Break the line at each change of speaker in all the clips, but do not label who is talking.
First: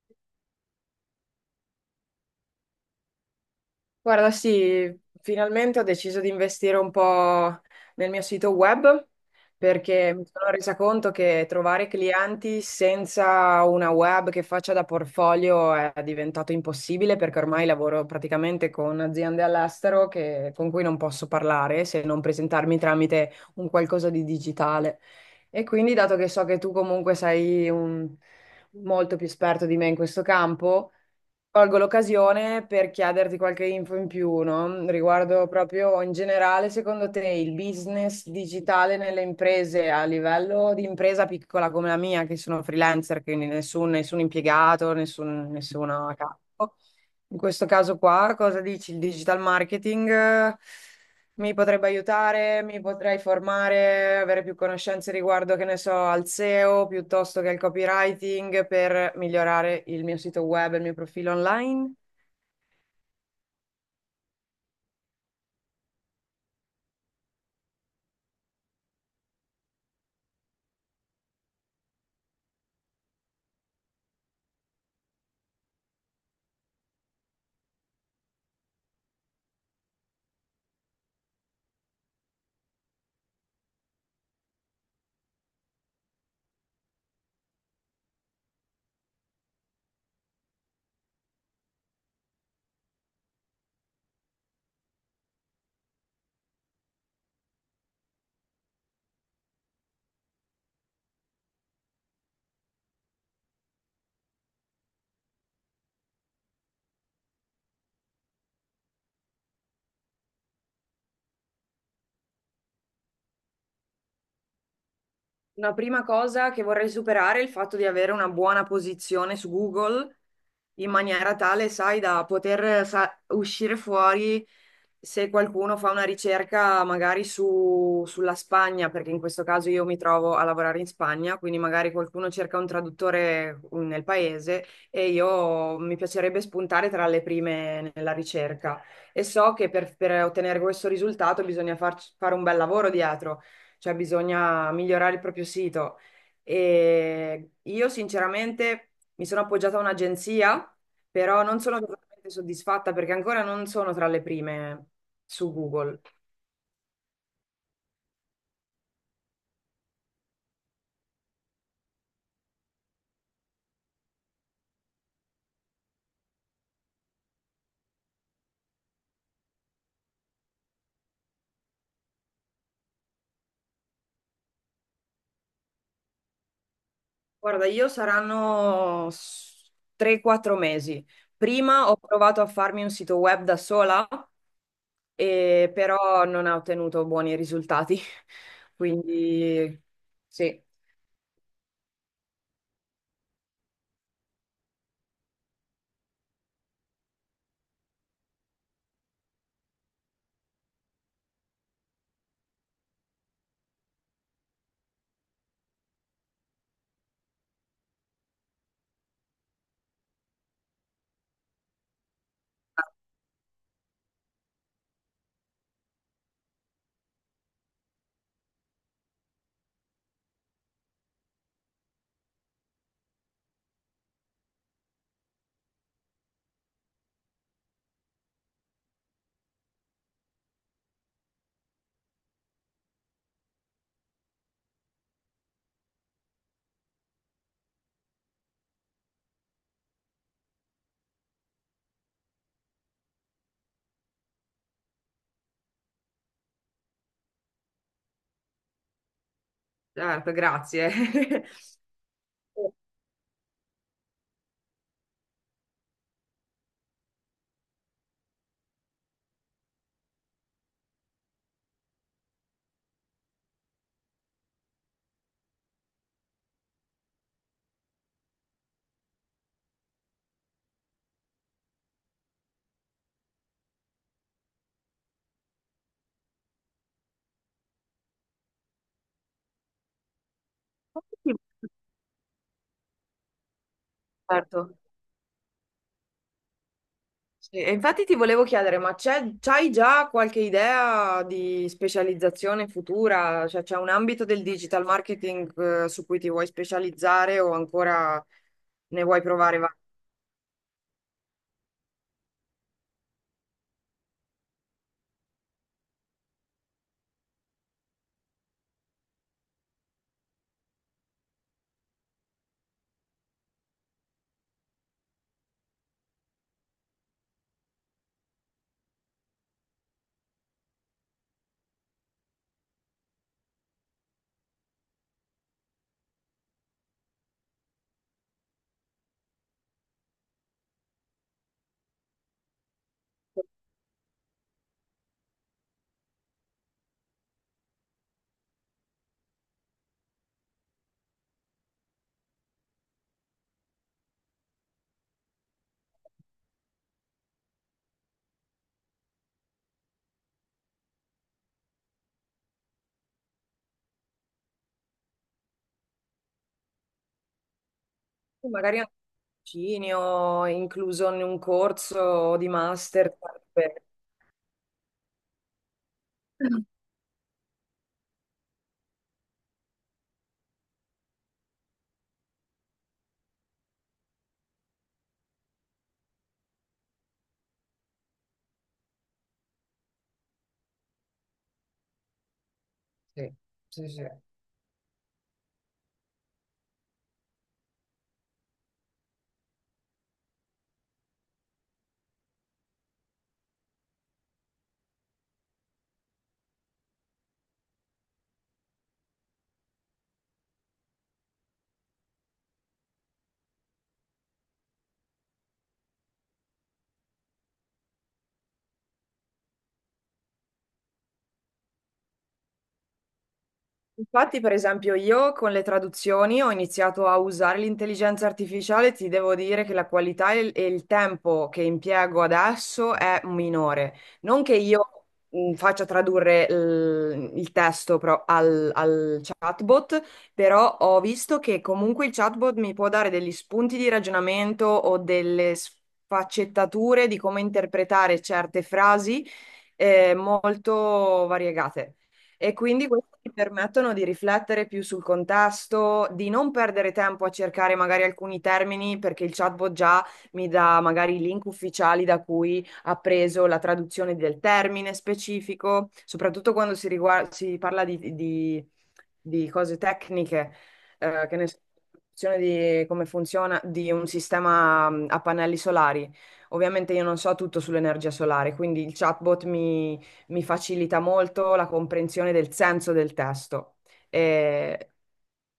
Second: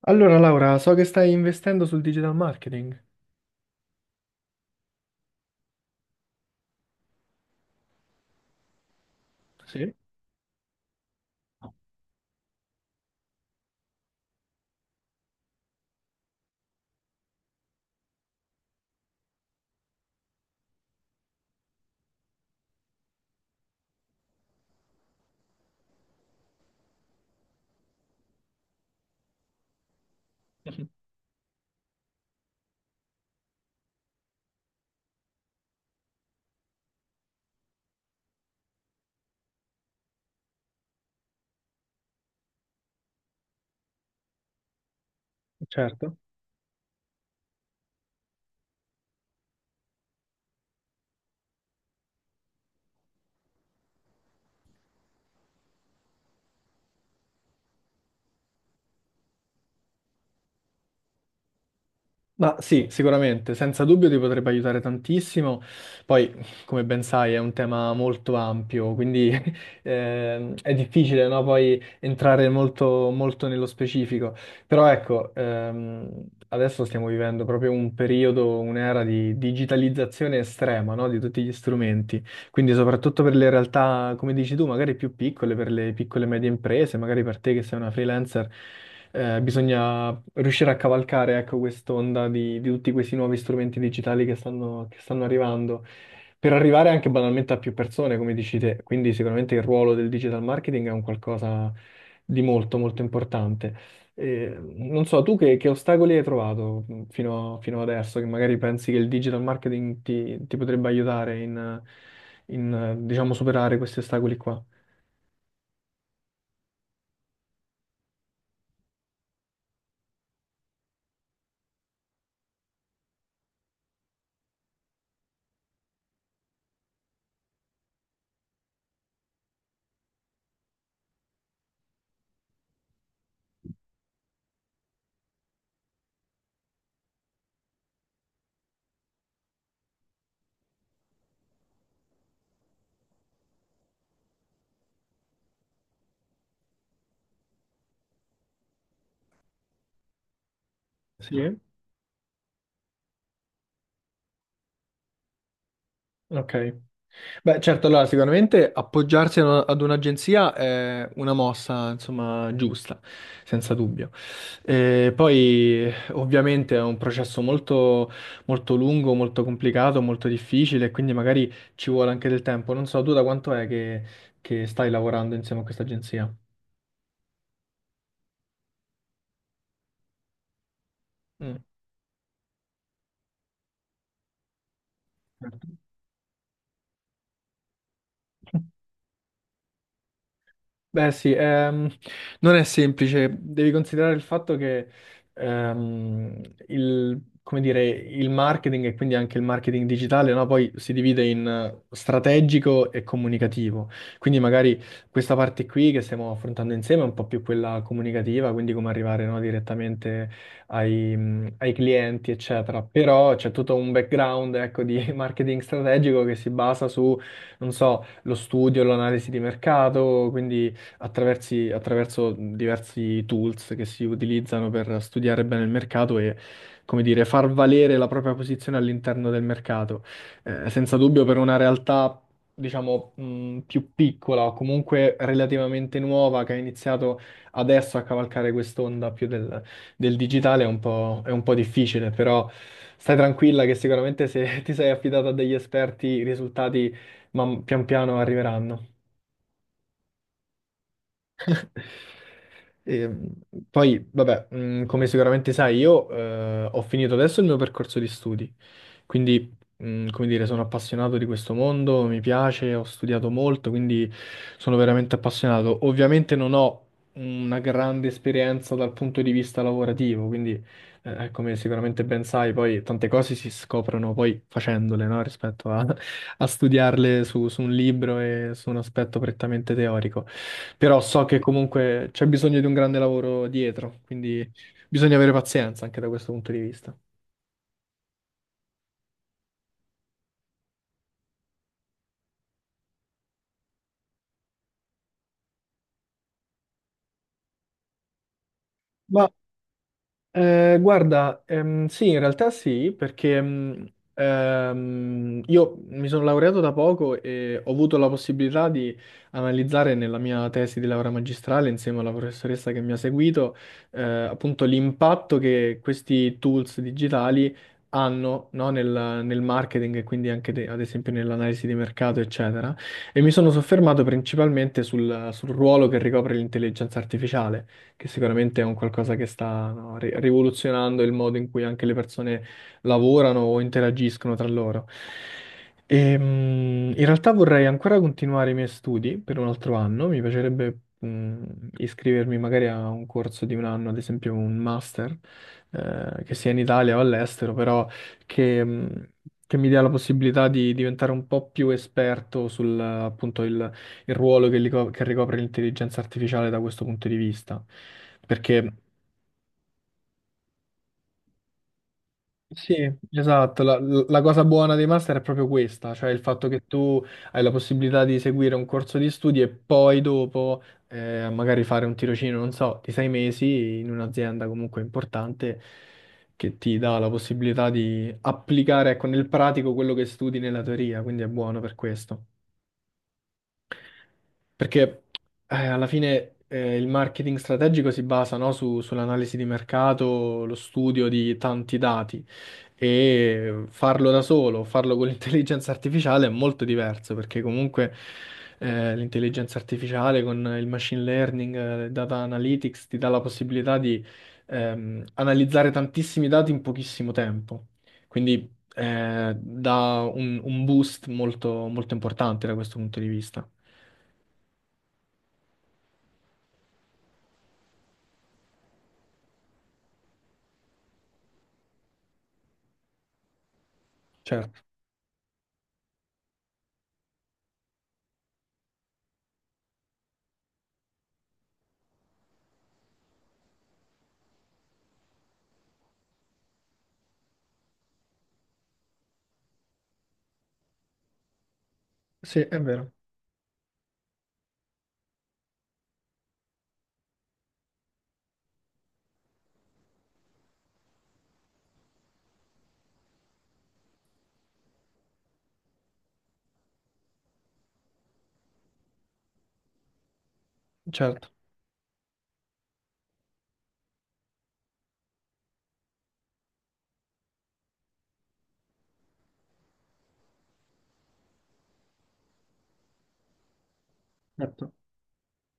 Allora, Laura, so che stai investendo sul digital marketing.
Guarda, sì, finalmente ho deciso di investire un po' nel mio sito web
Sì.
perché mi sono resa conto che trovare clienti senza una web che faccia da portfolio è diventato impossibile perché ormai lavoro praticamente con aziende all'estero con cui non posso parlare se non presentarmi tramite un qualcosa di digitale. E quindi, dato che so che tu comunque sei molto più esperto di me in questo
Mhm.
campo, colgo l'occasione per chiederti qualche info in più, no? Riguardo proprio in generale, secondo te il business digitale nelle imprese a livello di impresa piccola come la mia, che sono freelancer, quindi nessun impiegato, nessun, nessuno a
Certo.
capo. In questo caso qua, cosa dici? Il digital marketing, mi potrebbe aiutare, mi potrei formare, avere più conoscenze riguardo, che ne so, al SEO piuttosto che al copywriting per migliorare il mio sito web e il mio profilo online.
Ma sì, sicuramente, senza dubbio ti potrebbe aiutare tantissimo. Poi, come ben sai, è un tema molto ampio, quindi è difficile, no? Poi entrare molto, molto nello specifico. Però ecco, adesso stiamo vivendo proprio un periodo, un'era di digitalizzazione estrema, no, di tutti gli strumenti. Quindi soprattutto per le realtà, come dici tu, magari più piccole, per le piccole e medie imprese, magari per te che sei una freelancer, bisogna riuscire a cavalcare, ecco, quest'onda di tutti questi nuovi strumenti digitali che stanno arrivando, per arrivare anche banalmente a più persone, come dici te. Quindi sicuramente il ruolo del digital marketing è un qualcosa di molto, molto importante. Non so, tu che ostacoli hai trovato fino, fino adesso, che magari pensi che il digital marketing ti, ti potrebbe aiutare in, in, diciamo, superare questi ostacoli qua?
Una prima cosa che vorrei superare è il fatto di avere una buona posizione su Google in maniera tale, sai, da poter uscire fuori se qualcuno fa una ricerca magari sulla Spagna, perché in questo caso io mi trovo a lavorare in Spagna, quindi magari qualcuno cerca un traduttore nel paese e io mi piacerebbe spuntare tra le prime nella ricerca. E so che per ottenere questo risultato bisogna fare un bel lavoro dietro, cioè bisogna migliorare il proprio sito. E io sinceramente mi sono appoggiata a un'agenzia, però
Sì?
non sono totalmente soddisfatta perché ancora non sono tra le prime su Google.
Ok. Beh, certo, allora sicuramente appoggiarsi a una- ad un'agenzia è una mossa, insomma, giusta, senza dubbio. E poi ovviamente è un processo molto, molto lungo, molto complicato, molto difficile, quindi magari ci vuole anche del tempo. Non so, tu da quanto è che stai lavorando insieme a questa agenzia?
Guarda, io saranno 3-4 mesi.
Mm.
Prima ho provato a farmi un sito web da sola,
Certo.
e però non ho ottenuto buoni risultati. Quindi sì,
Beh sì, non è semplice, devi considerare il fatto che ehm, il, come dire, il marketing e quindi anche il marketing digitale, no, poi si divide in strategico e comunicativo. Quindi magari questa parte qui che stiamo affrontando insieme è un po' più quella comunicativa, quindi come arrivare, no, direttamente ai, ai clienti, eccetera. Però c'è tutto un background, ecco, di marketing strategico che si basa su, non so, lo studio, l'analisi di mercato, quindi attraverso diversi tools che si utilizzano per studiare bene il mercato e, come dire, far valere la propria posizione all'interno del mercato. Senza dubbio per una realtà, diciamo, più piccola o comunque relativamente nuova che ha iniziato adesso a cavalcare quest'onda più del, del digitale è un po' difficile, però stai tranquilla che sicuramente se ti sei affidata a degli esperti i risultati pian piano arriveranno.
certo, grazie.
E, poi, vabbè, come sicuramente sai, io ho finito adesso il mio percorso di studi. Quindi, come dire, sono appassionato di questo mondo, mi piace, ho studiato molto, quindi sono veramente appassionato. Ovviamente non ho una grande esperienza dal punto di vista lavorativo, quindi, come sicuramente ben sai, poi tante cose si scoprono poi facendole, no? Rispetto a, a studiarle su, su un libro e su un aspetto prettamente teorico. Però so che comunque c'è bisogno di un grande lavoro dietro, quindi
Certo.
bisogna avere pazienza anche da questo punto di vista.
Sì, e infatti ti volevo chiedere, ma c'hai già qualche idea di specializzazione futura? Cioè, c'è un ambito del digital marketing, su cui ti vuoi specializzare o ancora ne vuoi
Ma
provare vari?
Guarda, sì, in realtà sì, perché io mi sono laureato da poco e ho avuto la possibilità di analizzare nella mia tesi di laurea magistrale, insieme alla professoressa che mi ha seguito, appunto l'impatto che questi tools digitali hanno, no, nel, nel marketing e quindi anche ad esempio nell'analisi di mercato, eccetera. E mi sono soffermato principalmente sul ruolo che ricopre l'intelligenza artificiale che sicuramente è un qualcosa che sta, no, rivoluzionando il modo in cui anche le persone lavorano o interagiscono tra loro. In realtà vorrei ancora continuare i miei studi per un altro anno, mi piacerebbe iscrivermi magari a un corso di un anno, ad esempio un master, che sia in Italia o all'estero, però che, mh, che mi dia la possibilità di diventare un po' più esperto sul, appunto, il ruolo che, che ricopre l'intelligenza artificiale da questo punto di vista. Perché
Magari anche un tirocinio, incluso in un corso di
sì,
master.
esatto, la,
per-
la cosa buona dei master è proprio questa, cioè il fatto che tu hai la possibilità di seguire un corso di studi e poi dopo magari fare un tirocinio, non so, di sei mesi in un'azienda comunque importante che ti dà la possibilità di applicare, ecco, nel pratico quello che studi nella teoria, quindi è buono per questo.
Sì, sì, sì.
Perché alla fine il marketing strategico si basa, no, sull'analisi di mercato, lo studio di tanti dati e farlo da solo, farlo con l'intelligenza artificiale è molto diverso perché comunque l'intelligenza artificiale con il machine learning, il data analytics ti dà la possibilità di analizzare tantissimi dati in pochissimo tempo. Quindi dà un boost molto molto importante da questo punto di vista.
Infatti, per esempio, io con le traduzioni ho iniziato a usare l'intelligenza artificiale, ti devo dire che la qualità e il tempo che impiego adesso è minore. Non che
Certo.
io faccia tradurre il testo al chatbot, però ho visto che comunque il chatbot mi può dare degli spunti di ragionamento o delle sfaccettature di come interpretare certe frasi, molto variegate.
Sì,
E
è
quindi
vero,
questi ti permettono di riflettere più sul contesto, di non perdere tempo a cercare magari alcuni termini, perché il chatbot già mi dà magari i link ufficiali da cui ha preso la traduzione del termine specifico, soprattutto quando si parla di cose tecniche,
certo.
che ne so, di come funziona di un sistema a pannelli solari. Ovviamente io non so tutto sull'energia solare, quindi il chatbot mi facilita molto la comprensione del senso del testo.
Certo.
È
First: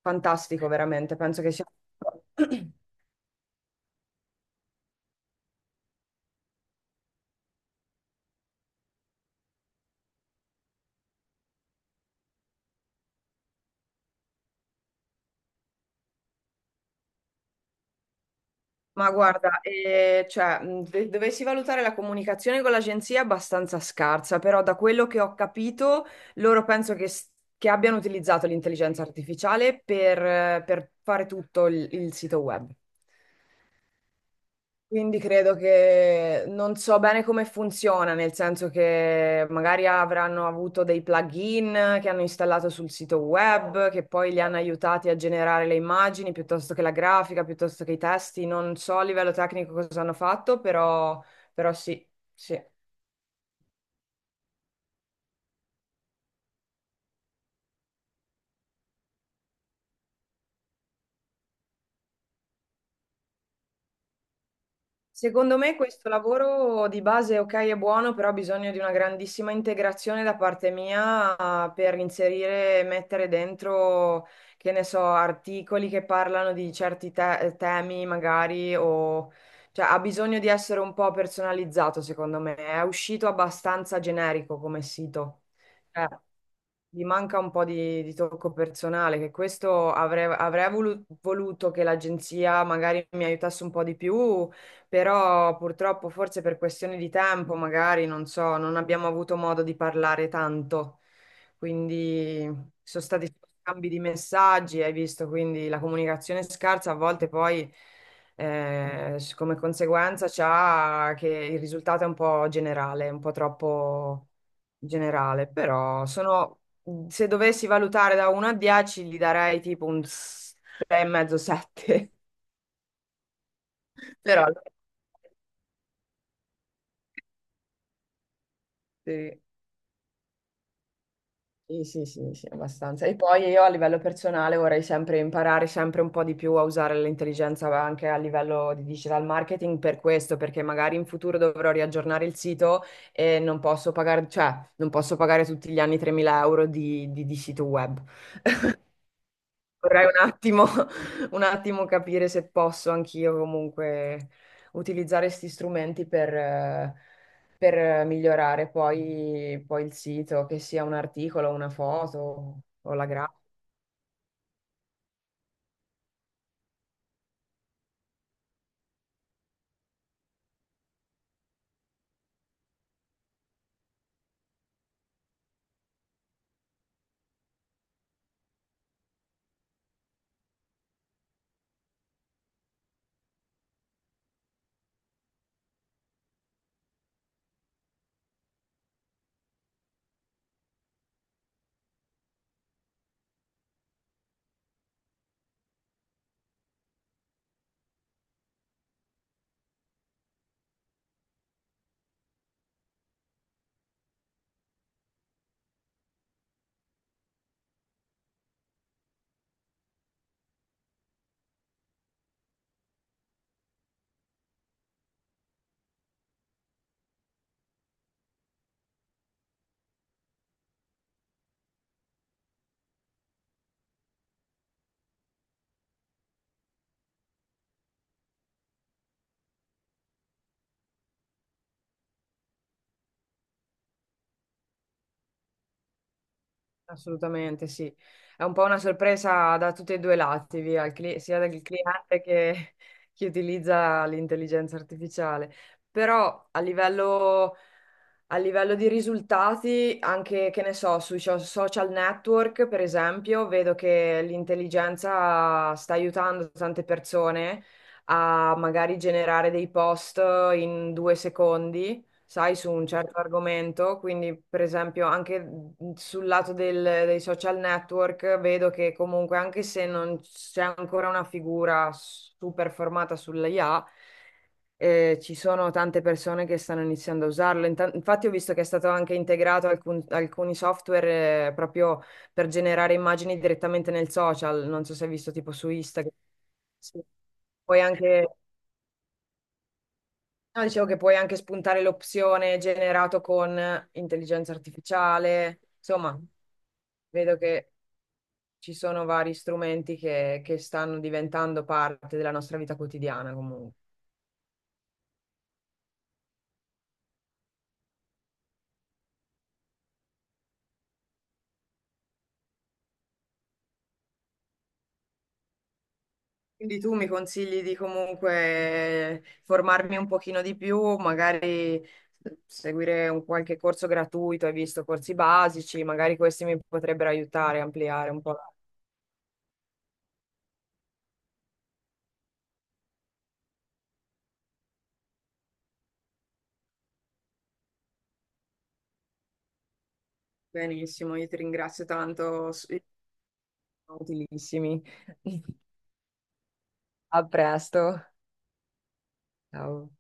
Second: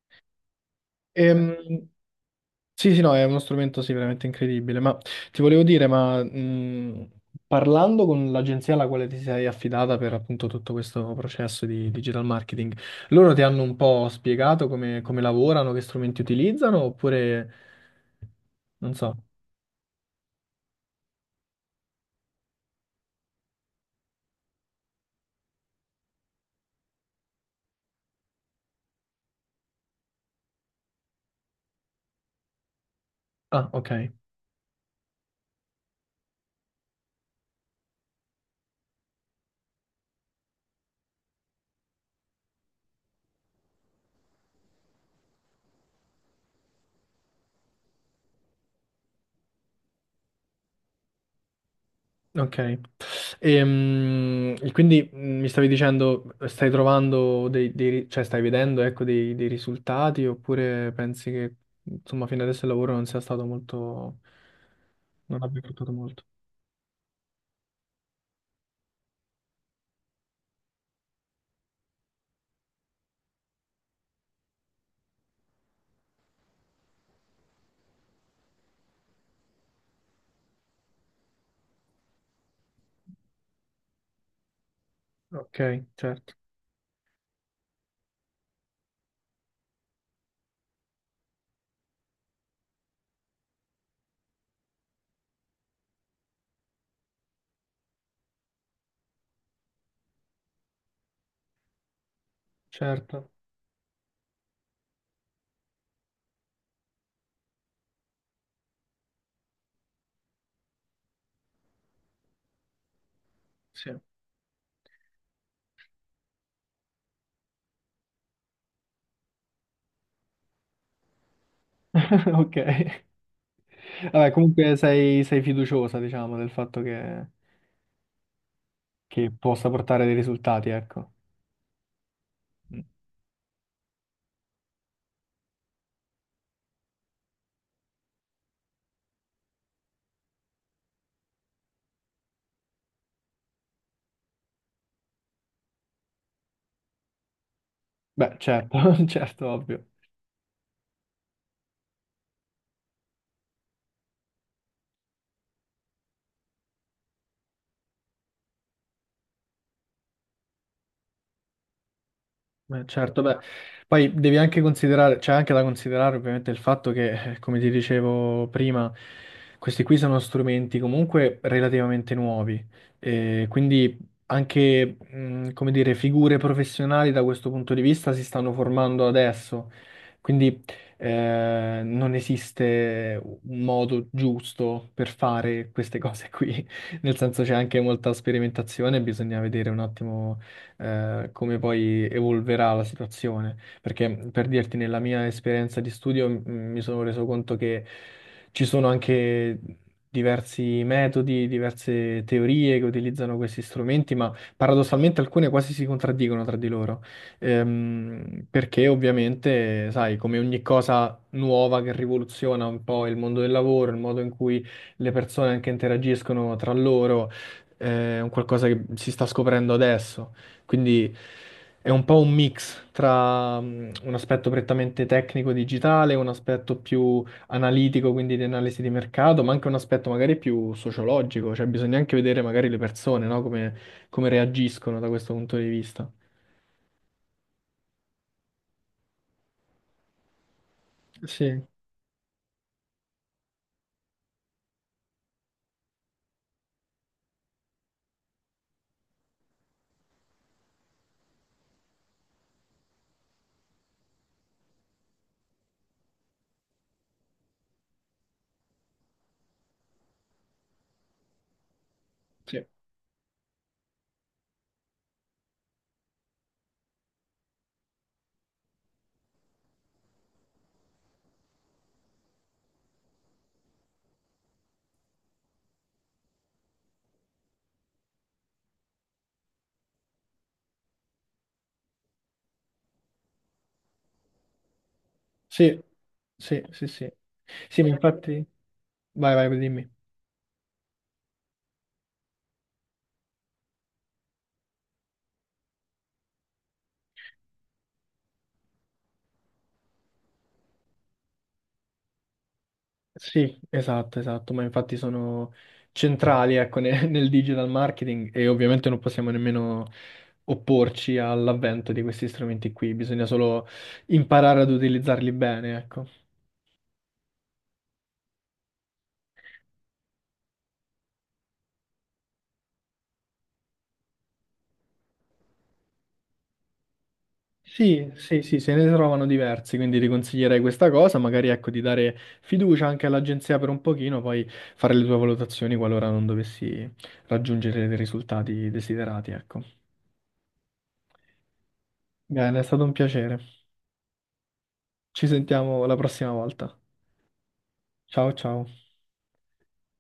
fantastico, veramente.
Eh,
Penso che sia.
Ehm, sì, sì, no, è uno strumento sì, veramente incredibile, ma ti volevo dire, ma parlando con l'agenzia alla quale ti sei affidata per appunto tutto questo processo di digital marketing, loro ti hanno un po' spiegato come, come lavorano, che strumenti utilizzano, oppure non
Ma
so.
guarda, cioè, dovessi valutare la comunicazione con l'agenzia è abbastanza scarsa, però da quello che ho capito, loro penso che abbiano utilizzato l'intelligenza artificiale per fare tutto il sito web.
Ah, ok,
Quindi credo che non so bene come funziona, nel senso che magari avranno avuto dei plugin che hanno installato sul sito web, che poi li hanno aiutati a generare le immagini piuttosto che la grafica, piuttosto che i testi. Non so a livello tecnico cosa hanno fatto, però, sì, sì.
ok. E, quindi mi stavi dicendo, stai trovando dei, cioè stai vedendo, ecco, dei, dei risultati oppure pensi che, insomma, fino adesso il lavoro non sia stato molto, non
Secondo
abbia
me
portato
questo
molto?
lavoro di base, ok, è buono, però ha bisogno di una grandissima integrazione da parte mia, per inserire, mettere dentro, che ne so, articoli che parlano di certi temi magari o... Cioè, ha bisogno di essere un po' personalizzato, secondo me. È uscito abbastanza generico come sito.
Ok,
Eh.
certo,
Gli manca un po' di tocco personale, che questo avrei voluto che l'agenzia magari mi aiutasse un po' di più, però purtroppo forse per questioni di tempo, magari, non so, non abbiamo avuto modo di parlare tanto. Quindi sono
certo,
stati scambi di messaggi, hai visto, quindi la comunicazione scarsa a volte poi, come conseguenza c'ha che il risultato è un po' generale, un po'
sì.
troppo generale, però sono Mm. se dovessi valutare da 1 a 10, gli darei tipo un 6,5, 7.
Ok. Vabbè,
Però
comunque sei, sei fiduciosa, diciamo, del fatto che
sì,
possa portare dei risultati, ecco.
sì, sì, sì, sì,
Mm.
abbastanza. E poi io a livello personale vorrei sempre imparare sempre un po' di più a usare l'intelligenza anche a livello di digital marketing per questo, perché magari in futuro dovrò riaggiornare il sito e non posso pagare, cioè, non posso pagare tutti gli anni 3.000 euro di sito web.
Beh, certo, certo, ovvio.
Vorrei un attimo, un attimo capire se posso anch'io comunque utilizzare questi strumenti per migliorare poi il sito, che sia un articolo, una foto
Beh,
o la
certo, beh,
grafica.
poi devi anche considerare, c'è anche da considerare ovviamente il fatto che, come ti dicevo prima, questi qui sono strumenti comunque relativamente nuovi, e quindi anche, come dire, figure professionali da questo punto di vista si stanno formando adesso, quindi non esiste un modo giusto per fare queste cose qui, nel senso c'è anche molta sperimentazione, bisogna vedere un attimo come poi evolverà la situazione. Perché per dirti, nella mia esperienza di studio mi sono reso conto che ci sono anche diversi metodi, diverse teorie che utilizzano questi strumenti, ma paradossalmente alcune quasi si contraddicono tra di loro. Perché ovviamente, sai, come ogni cosa nuova che rivoluziona un po' il mondo del lavoro, il modo in cui le persone anche interagiscono tra loro, è un qualcosa che si sta scoprendo adesso. Quindi è un po' un mix tra un aspetto prettamente tecnico digitale, un aspetto più analitico, quindi di analisi di mercato, ma anche un aspetto magari più sociologico, cioè bisogna anche vedere magari le persone, no? Come, come reagiscono da questo punto di vista.
Assolutamente sì. È un po' una sorpresa da tutti e due i lati, via, il sia dal
Sì,
cliente che chi utilizza l'intelligenza artificiale. Però a livello A livello di risultati, anche che ne so, sui social network, per esempio, vedo che l'intelligenza sta aiutando tante persone a magari generare dei post in 2 secondi, sai,
sì,
su un certo argomento. Quindi, per esempio, anche sul lato dei social network, vedo che comunque, anche se non c'è ancora una figura super formata sull'IA, ci sono tante persone che stanno iniziando a usarlo. Infatti ho visto che è stato anche integrato alcuni software proprio per generare immagini direttamente nel social. Non so se hai visto tipo su
sì,
Instagram.
sì, sì,
Sì.
sì. Sì,
Puoi
ma
anche,
infatti... Vai, vai, dimmi.
no, dicevo che puoi anche spuntare l'opzione generato con intelligenza artificiale. Insomma, vedo che ci sono vari strumenti che stanno diventando parte della nostra vita quotidiana
Sì,
comunque.
esatto, esatto, ma infatti sono centrali, ecco, nel digital marketing e ovviamente non possiamo nemmeno opporci all'avvento di questi strumenti qui, bisogna solo imparare ad utilizzarli bene, ecco.
Quindi tu mi consigli di comunque formarmi un pochino di più, magari eh, seguire un qualche corso gratuito, hai visto corsi basici, magari questi mi potrebbero aiutare a
Sì,
ampliare un po'.
sì, sì, se ne trovano diversi, quindi ti consiglierei questa cosa, magari ecco di dare fiducia anche all'agenzia per un pochino, poi fare le tue valutazioni qualora non dovessi raggiungere dei risultati desiderati, ecco.
Benissimo, io ti ringrazio tanto,
Bene, è
sono
stato un piacere.
utilissimi.
Ci sentiamo la prossima volta.
A presto.
Ciao ciao.
Ciao.